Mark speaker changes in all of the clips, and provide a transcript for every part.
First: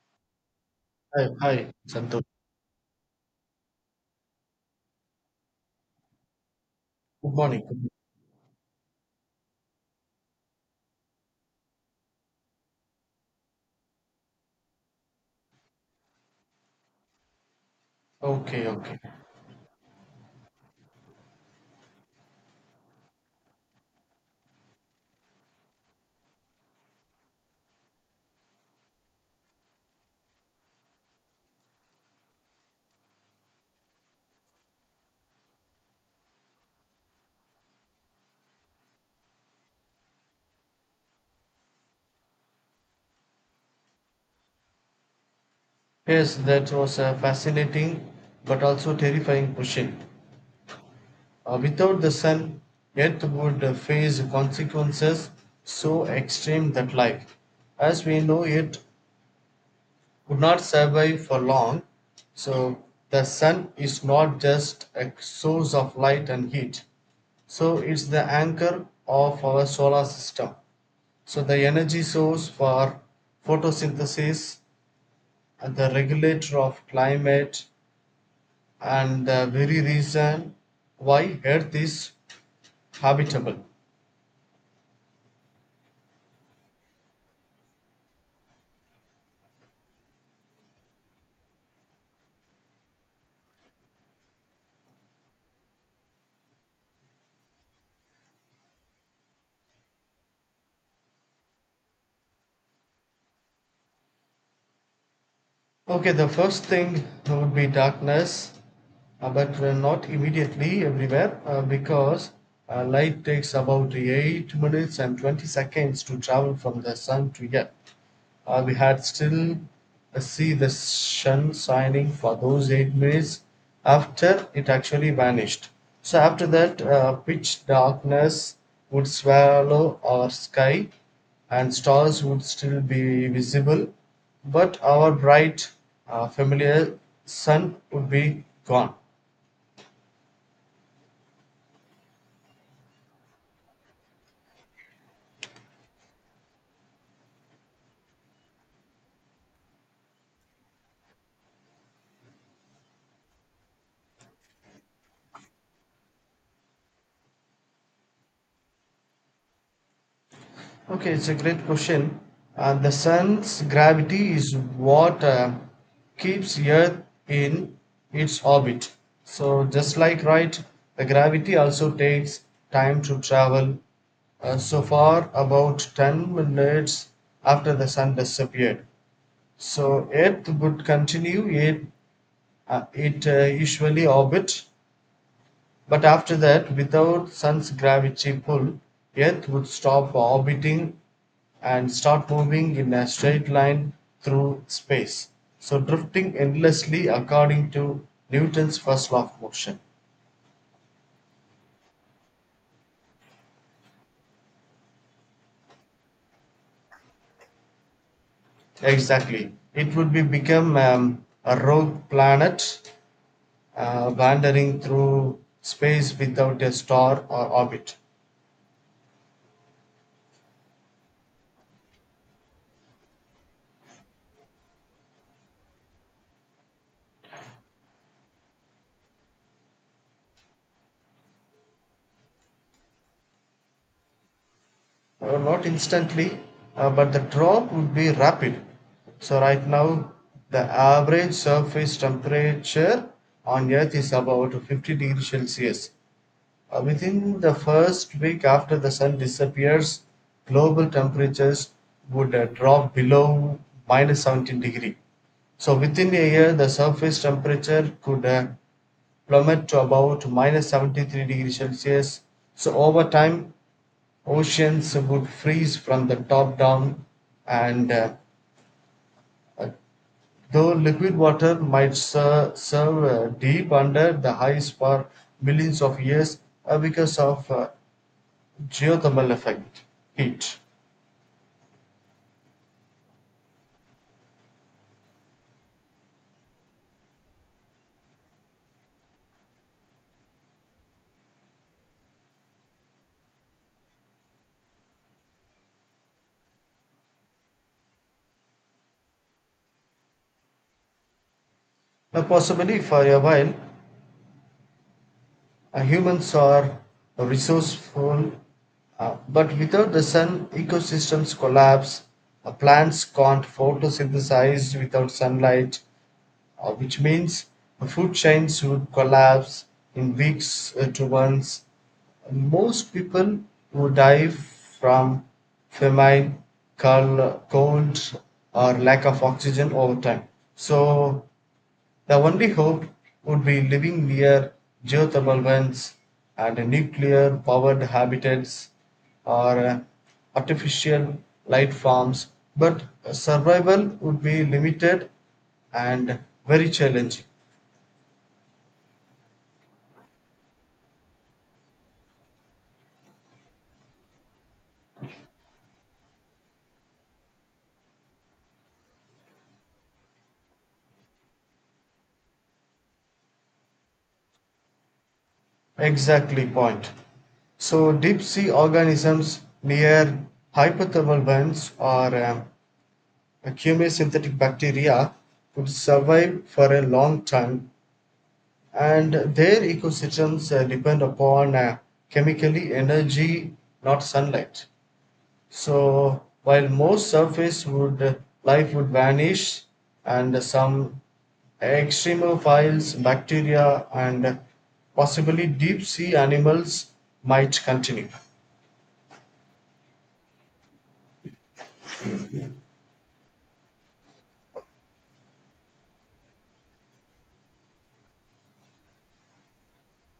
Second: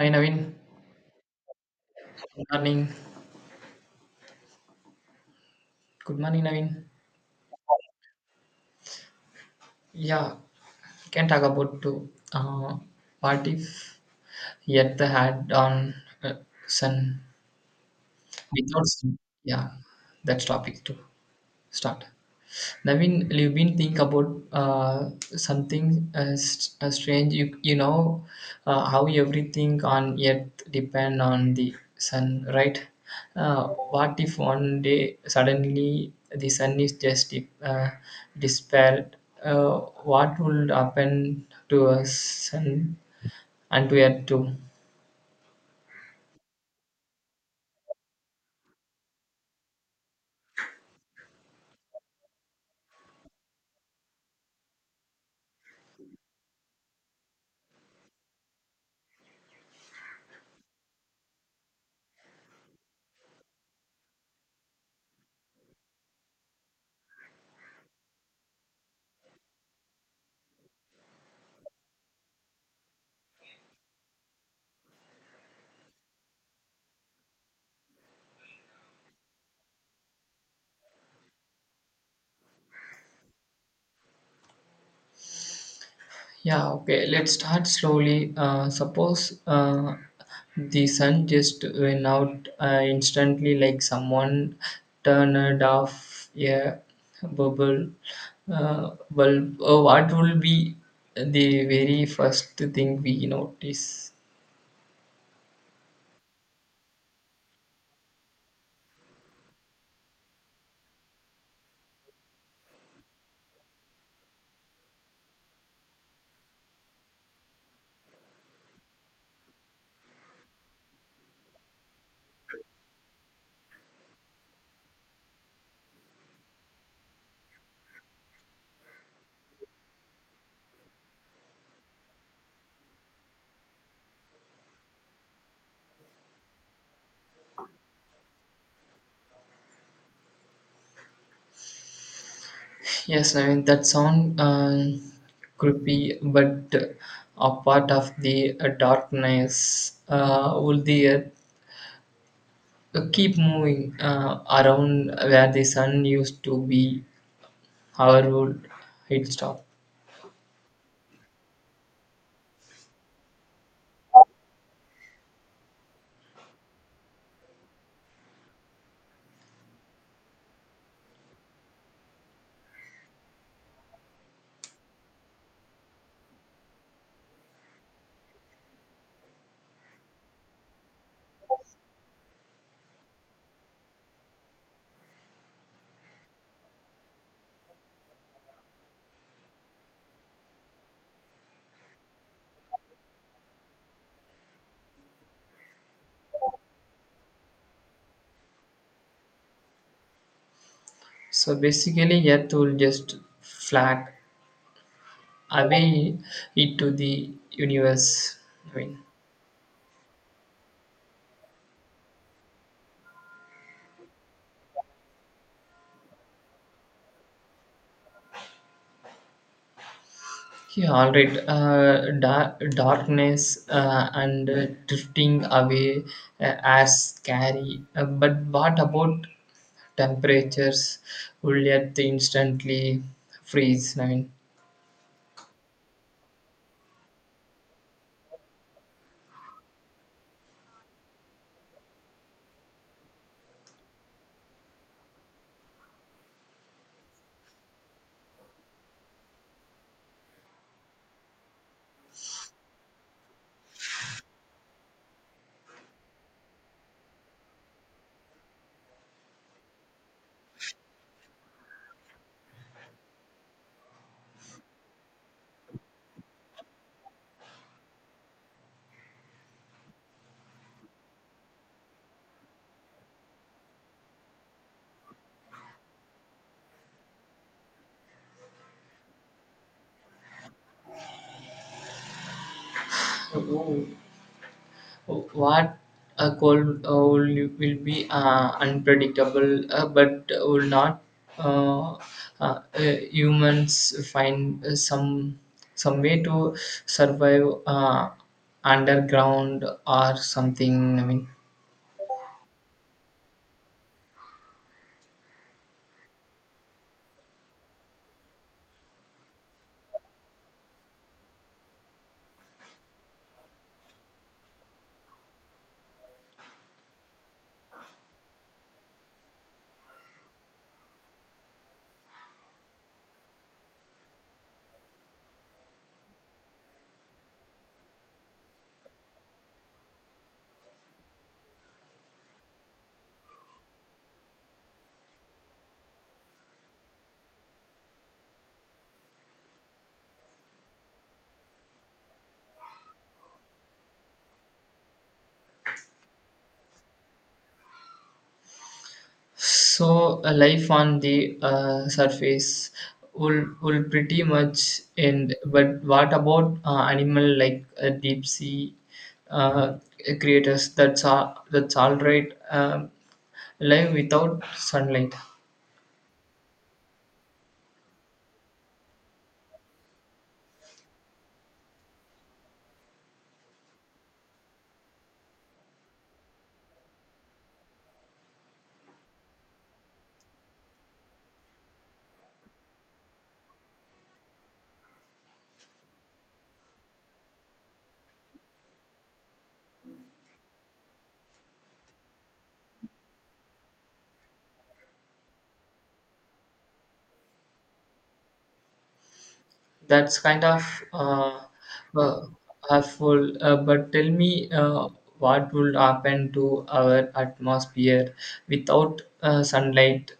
Speaker 1: Hi Naveen,
Speaker 2: Hi, Santosh.
Speaker 1: good morning. Good morning Naveen.
Speaker 2: Good morning.
Speaker 1: Yeah, can talk about to what if yet the had on uh, sun
Speaker 2: Okay,
Speaker 1: without
Speaker 2: okay.
Speaker 1: sun. Yeah, that's topic to start. Naveen, you've been think about something strange. You know how everything on earth depend on the sun, right? What if one day suddenly the sun is just uh, dispelled? What would happen to us sun and to earth too?
Speaker 2: Yes, that was a fascinating but also terrifying question. Without the sun, Earth would face consequences so extreme that life, as we know it, would not survive for long. So, the sun is not just a source of light and heat, so it's the anchor of our solar system. So, the energy source for photosynthesis, the regulator of climate, and the very reason why earth is habitable.
Speaker 1: Yeah, okay, let's start slowly. Suppose the sun just went out instantly, like someone turned off a bubble bulb. What will be the very first thing we notice?
Speaker 2: Okay, the first thing would be darkness, but not immediately everywhere, because light takes about 8 minutes and 20 seconds to travel from the sun to earth. We had still see the sun shining for those 8 minutes after it actually vanished. So after that, pitch darkness would swallow our sky, and stars would still be visible, but our bright, familiar sun would be gone.
Speaker 1: Yes, I mean, that sound creepy, but a part of the darkness. Will the earth keep moving around where the sun used to be, however, would it stop?
Speaker 2: Okay, it's a great question. The sun's gravity is what keeps Earth in its orbit. So, just like right, the gravity also takes time to travel. So far, about 10 minutes after the sun disappeared. So, Earth would continue it, usually orbit, but after that, without Sun's gravity pull, Earth would stop orbiting and start moving in a straight line through space, so drifting endlessly according to Newton's first law of motion.
Speaker 1: So basically, Earth will just flag away it to the universe. I mean,
Speaker 2: Exactly. It would be become a rogue planet wandering through space without a star or orbit.
Speaker 1: yeah, all right. Darkness and drifting away as scary. But what about temperatures? Will Earth instantly freeze? I
Speaker 2: Not instantly, but the drop would be rapid. So, right now, the average surface temperature on Earth is about 50 degrees Celsius. Within the first week after the sun disappears, global temperatures would drop below minus 17 degree. So, within a year, the surface temperature could plummet to about minus 73 degrees Celsius. So, over time, oceans would freeze from the top down, and uh, though liquid water might serve deep under the ice for millions of years because of geothermal effect heat.
Speaker 1: mean, what a cold will be unpredictable but will not uh, uh, uh, humans find some way to survive underground or something I mean.
Speaker 2: Now, possibly for a while, humans are resourceful, but without the sun, ecosystems collapse. Plants can't photosynthesize without sunlight, which means food chains would collapse in weeks to months. Most people would die from famine, cold, or lack of oxygen over time. So, the only hope would be living near geothermal vents and nuclear powered habitats, or artificial light farms, but survival would be limited and very challenging.
Speaker 1: So life on the surface will pretty much end. But what about animal like deep sea uh, creators? That's all. That's all right. Live without sunlight.
Speaker 2: Exactly point. So deep sea organisms near hypothermal vents or chemosynthetic bacteria could survive for a long time, and their ecosystems depend upon chemically energy, not sunlight. So while most surface would life would vanish, and some extremophiles bacteria and possibly deep sea animals might continue.
Speaker 1: That's kind of uh, harmful. But tell me, what will happen to our atmosphere without sunlight?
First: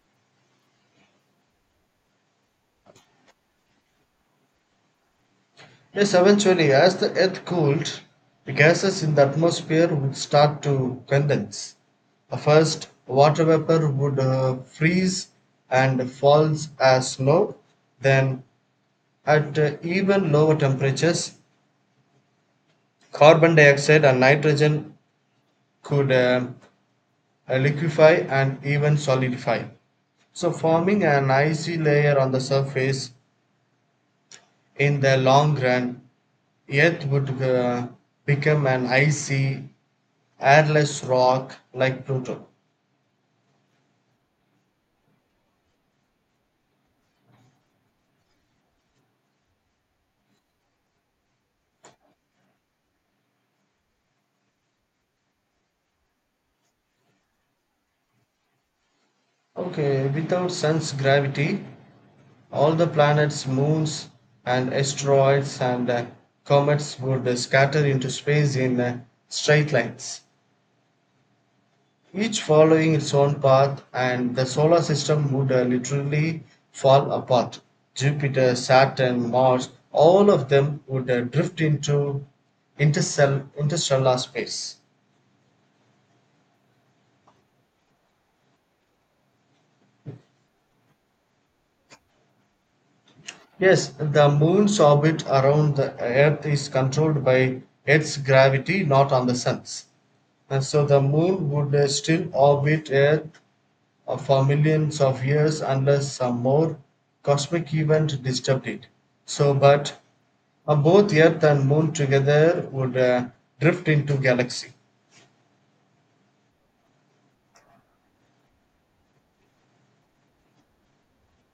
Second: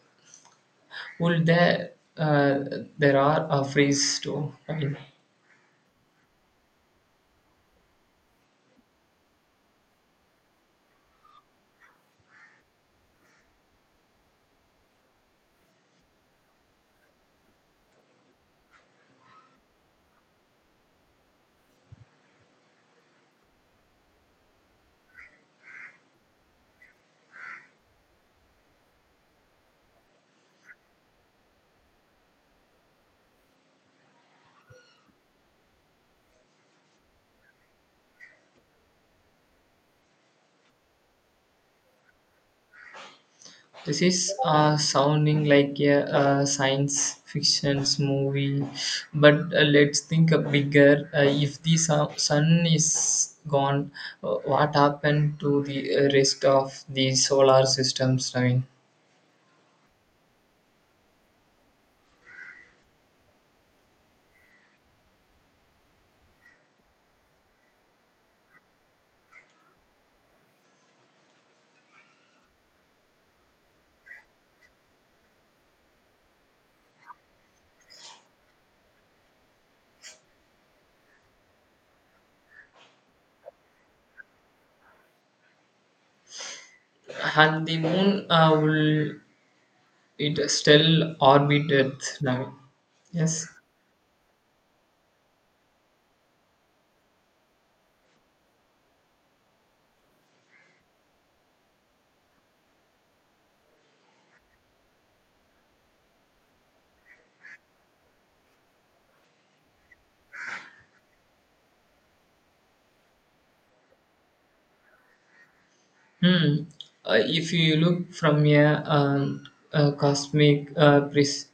Speaker 1: Well, there uh, there are a freeze too. Right?
Speaker 2: Yes, eventually, as the earth cooled, the gases in the atmosphere would start to condense. First, water vapor would freeze and falls as snow. Then, at even lower temperatures, carbon dioxide and nitrogen could liquefy and even solidify. So, forming an icy layer on the surface in the long run, Earth would become an icy, airless rock like Pluto.
Speaker 1: This is sounding like a, science fiction movie, but let's think a bigger. If the sun is gone, what happened to the rest of the solar systems? I mean,
Speaker 2: Okay, without sun's gravity, all the planets, moons, and asteroids, and comets would scatter into space in straight lines, each following its own path, and the solar system would literally fall apart. Jupiter, Saturn, Mars, all of them would drift into interstellar space.
Speaker 1: and the moon will it still orbit Earth? I mean, yes.
Speaker 2: Yes, the moon's orbit around the earth is controlled by its gravity, not on the sun's. And so the moon would still orbit earth for millions of years unless some more cosmic event disturbed it. So, but both earth and moon together would drift into galaxy.
Speaker 1: Hmm. If you look from a cosmic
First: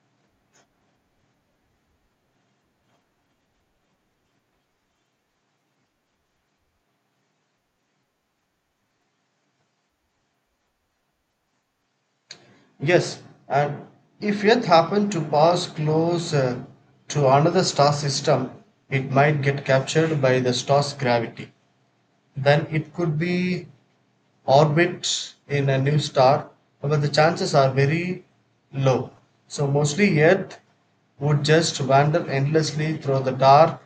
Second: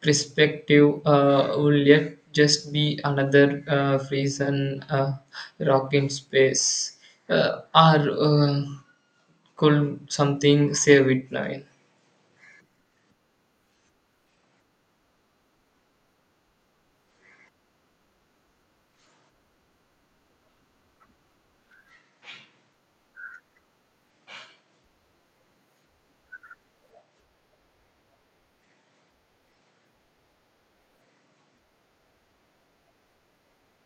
Speaker 1: perspective, will yet just be another frozen rock in space, or could something save it now?
Speaker 2: Yes, and if Earth happened to pass close to another star system, it might get captured by the star's gravity. Then it could be orbit in a new star, but the chances are very low. So mostly Earth would just wander endlessly through the dark,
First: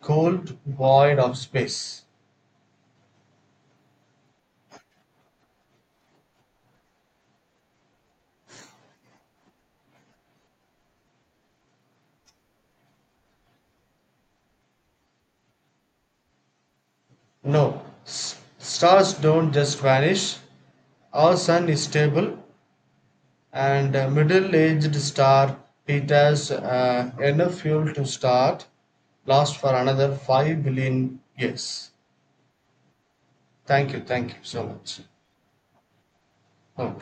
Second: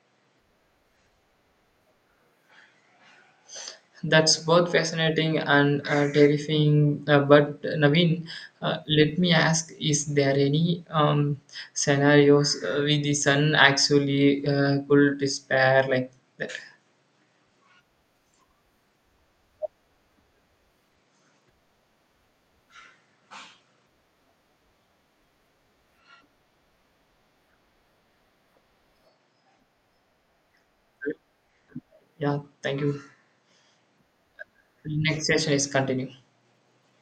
Speaker 2: cold void of space.
Speaker 1: That's both fascinating and terrifying. But Naveen, let me ask: Is there any scenarios with the sun actually could despair like that?
Speaker 2: No, stars don't just vanish. Our sun is stable, and a middle-aged star, it has enough fuel to start, last for another 5 billion years.
Speaker 1: Yeah, thank you.
Speaker 2: Thank you so much.
Speaker 1: Next session is continue.
Speaker 2: 嗯，